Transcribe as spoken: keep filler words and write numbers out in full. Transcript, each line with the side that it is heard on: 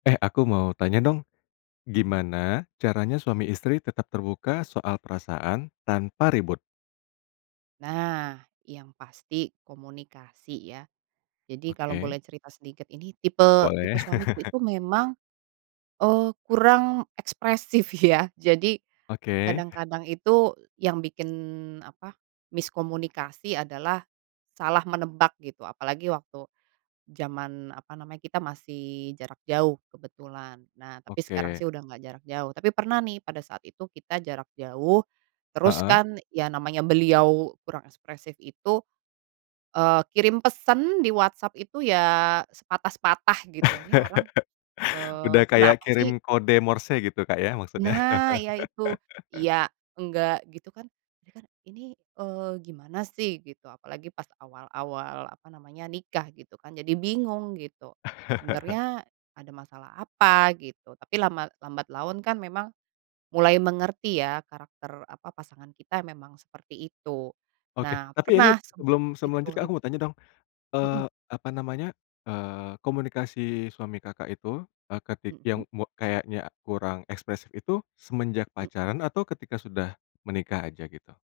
left: Eh, aku mau tanya dong,
right: Mhm.
left: gimana caranya suami istri tetap terbuka soal perasaan, tanpa ribut?
right: Nah, yang pasti komunikasi ya. Jadi kalau boleh
left: Oke.
right: cerita sedikit ini tipe tipe
left: Boleh.
right: suamiku itu memang, eee, kurang ekspresif, ya, jadi,
left: Oke.
right: kadang-kadang itu yang bikin apa miskomunikasi adalah salah menebak gitu. Apalagi waktu zaman apa namanya kita masih jarak jauh kebetulan. Nah, tapi sekarang
left: Oke.
right: sih udah nggak jarak jauh, tapi pernah nih pada saat itu kita jarak jauh terus,
left: Heeh.
right: kan, ya, namanya beliau kurang ekspresif itu, eee, kirim pesan di WhatsApp itu, ya, sepatah-sepatah gitu ini orang, eee,
left: Udah kayak
right: kenapa
left: kirim
right: sih?
left: kode morse gitu Kak, ya, maksudnya?
right: Nah, ya, itu iya, enggak, gitu, kan, ini, kan, ini, eee, gimana sih? Gitu. Apalagi pas awal-awal apa namanya nikah gitu kan jadi bingung gitu. Sebenernya ada masalah apa? Gitu. Tapi lama lambat laun, kan, memang mulai mengerti, ya, karakter apa pasangan kita memang seperti itu.
left: Oke,
right: Nah,
left: tapi ini
right: pernah sempat
left: sebelum seme
right: itu
left: lanjut,
right: rib
left: aku mau tanya dong,
right: Heeh.
left: eee, apa namanya, eee, komunikasi suami Kakak itu, eee, ketik
right: Heeh.
left: yang me kayaknya kurang ekspresif itu semenjak
right: Heeh.
left: pacaran atau ketika sudah menikah aja gitu?